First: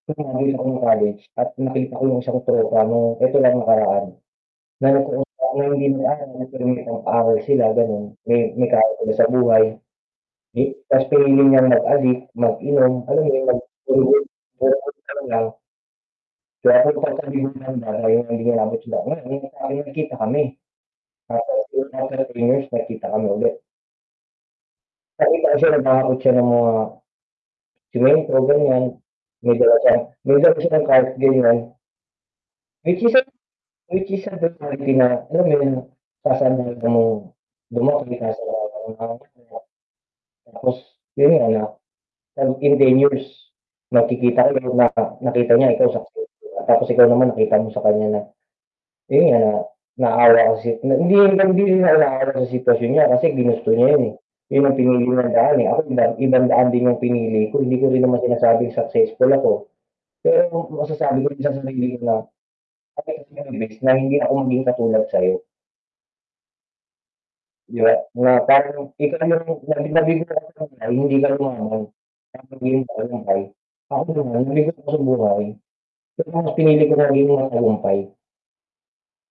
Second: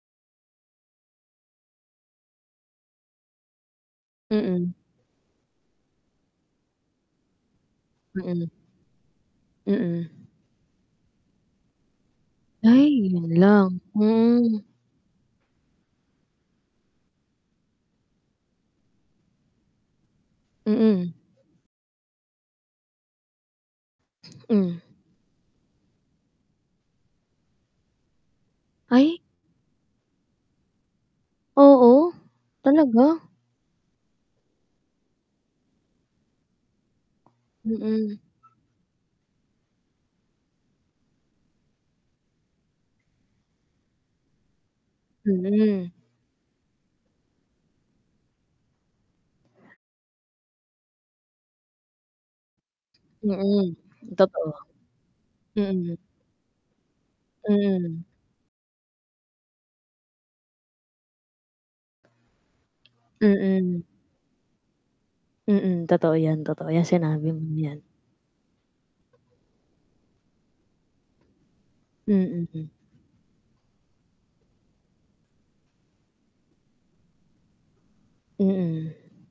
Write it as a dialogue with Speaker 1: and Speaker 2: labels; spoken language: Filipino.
Speaker 1: Tas no'ng nakita ko no'ng college at nakita ko 'yong isa kong tropa na ito lang nakaraan.
Speaker 2: Mm.
Speaker 1: [unintelligible] sila gano'n, may
Speaker 2: Mm.
Speaker 1: may kaya sila sa buhay.
Speaker 2: Mm.
Speaker 1: May tas pinili niyang mag-adik, mag-inom,
Speaker 2: Ay,
Speaker 1: alam
Speaker 2: 'yon
Speaker 1: mo 'yon, nag
Speaker 2: lang, hmm.
Speaker 1: [unintelligible] Kaya ako [unintelligible] nagkita kami.
Speaker 2: Mm.
Speaker 1: After after 3 years nagkita kami ulit.
Speaker 2: Mm.
Speaker 1: Nakita ko siya, naghahakot siya ng mga semento, ganiyan.
Speaker 2: Ay.
Speaker 1: May dala siyang may dala siya no'ng [unintelligible]
Speaker 2: Oo.
Speaker 1: Mahilig
Speaker 2: Talaga?
Speaker 1: siya sa mahilig [unintelligible] alam mo yo'n,
Speaker 2: Mm.
Speaker 1: [unintelligible] Tapos yo'n nga na, in 10 years, magkikita kayo na nakita niya ikaw
Speaker 2: Mhm.
Speaker 1: successful tapos ikaw naman nakita mo sa kaniya na, yo'n nga, naawa kasi hindi hindi naawa sa sitwasyon niya kasi ginusto
Speaker 2: Mm,
Speaker 1: niya yun, eh.
Speaker 2: totoo.
Speaker 1: 'Yon ang pinili niyang daan, eh, ako
Speaker 2: Mm.
Speaker 1: ibang ibang daan din 'yong pinili ko. Hindi ko
Speaker 2: Hmm.
Speaker 1: rin naman sinasabing successful ako. Pero masasabi ko sa sarili ko na,
Speaker 2: Mm.
Speaker 1: [unintelligible] na hindi ako maging katulad sa'yo.
Speaker 2: Mm, totoo yan, totoo 'yan sinabi mong
Speaker 1: 'Di
Speaker 2: 'yan.
Speaker 1: ba, na parang ikaw na 'yong [unintelligible] hindi ka
Speaker 2: Mm.
Speaker 1: [unintelligible] nabigo sa buhay. Pero mas pinili ko na maging matagumpay.
Speaker 2: Mm.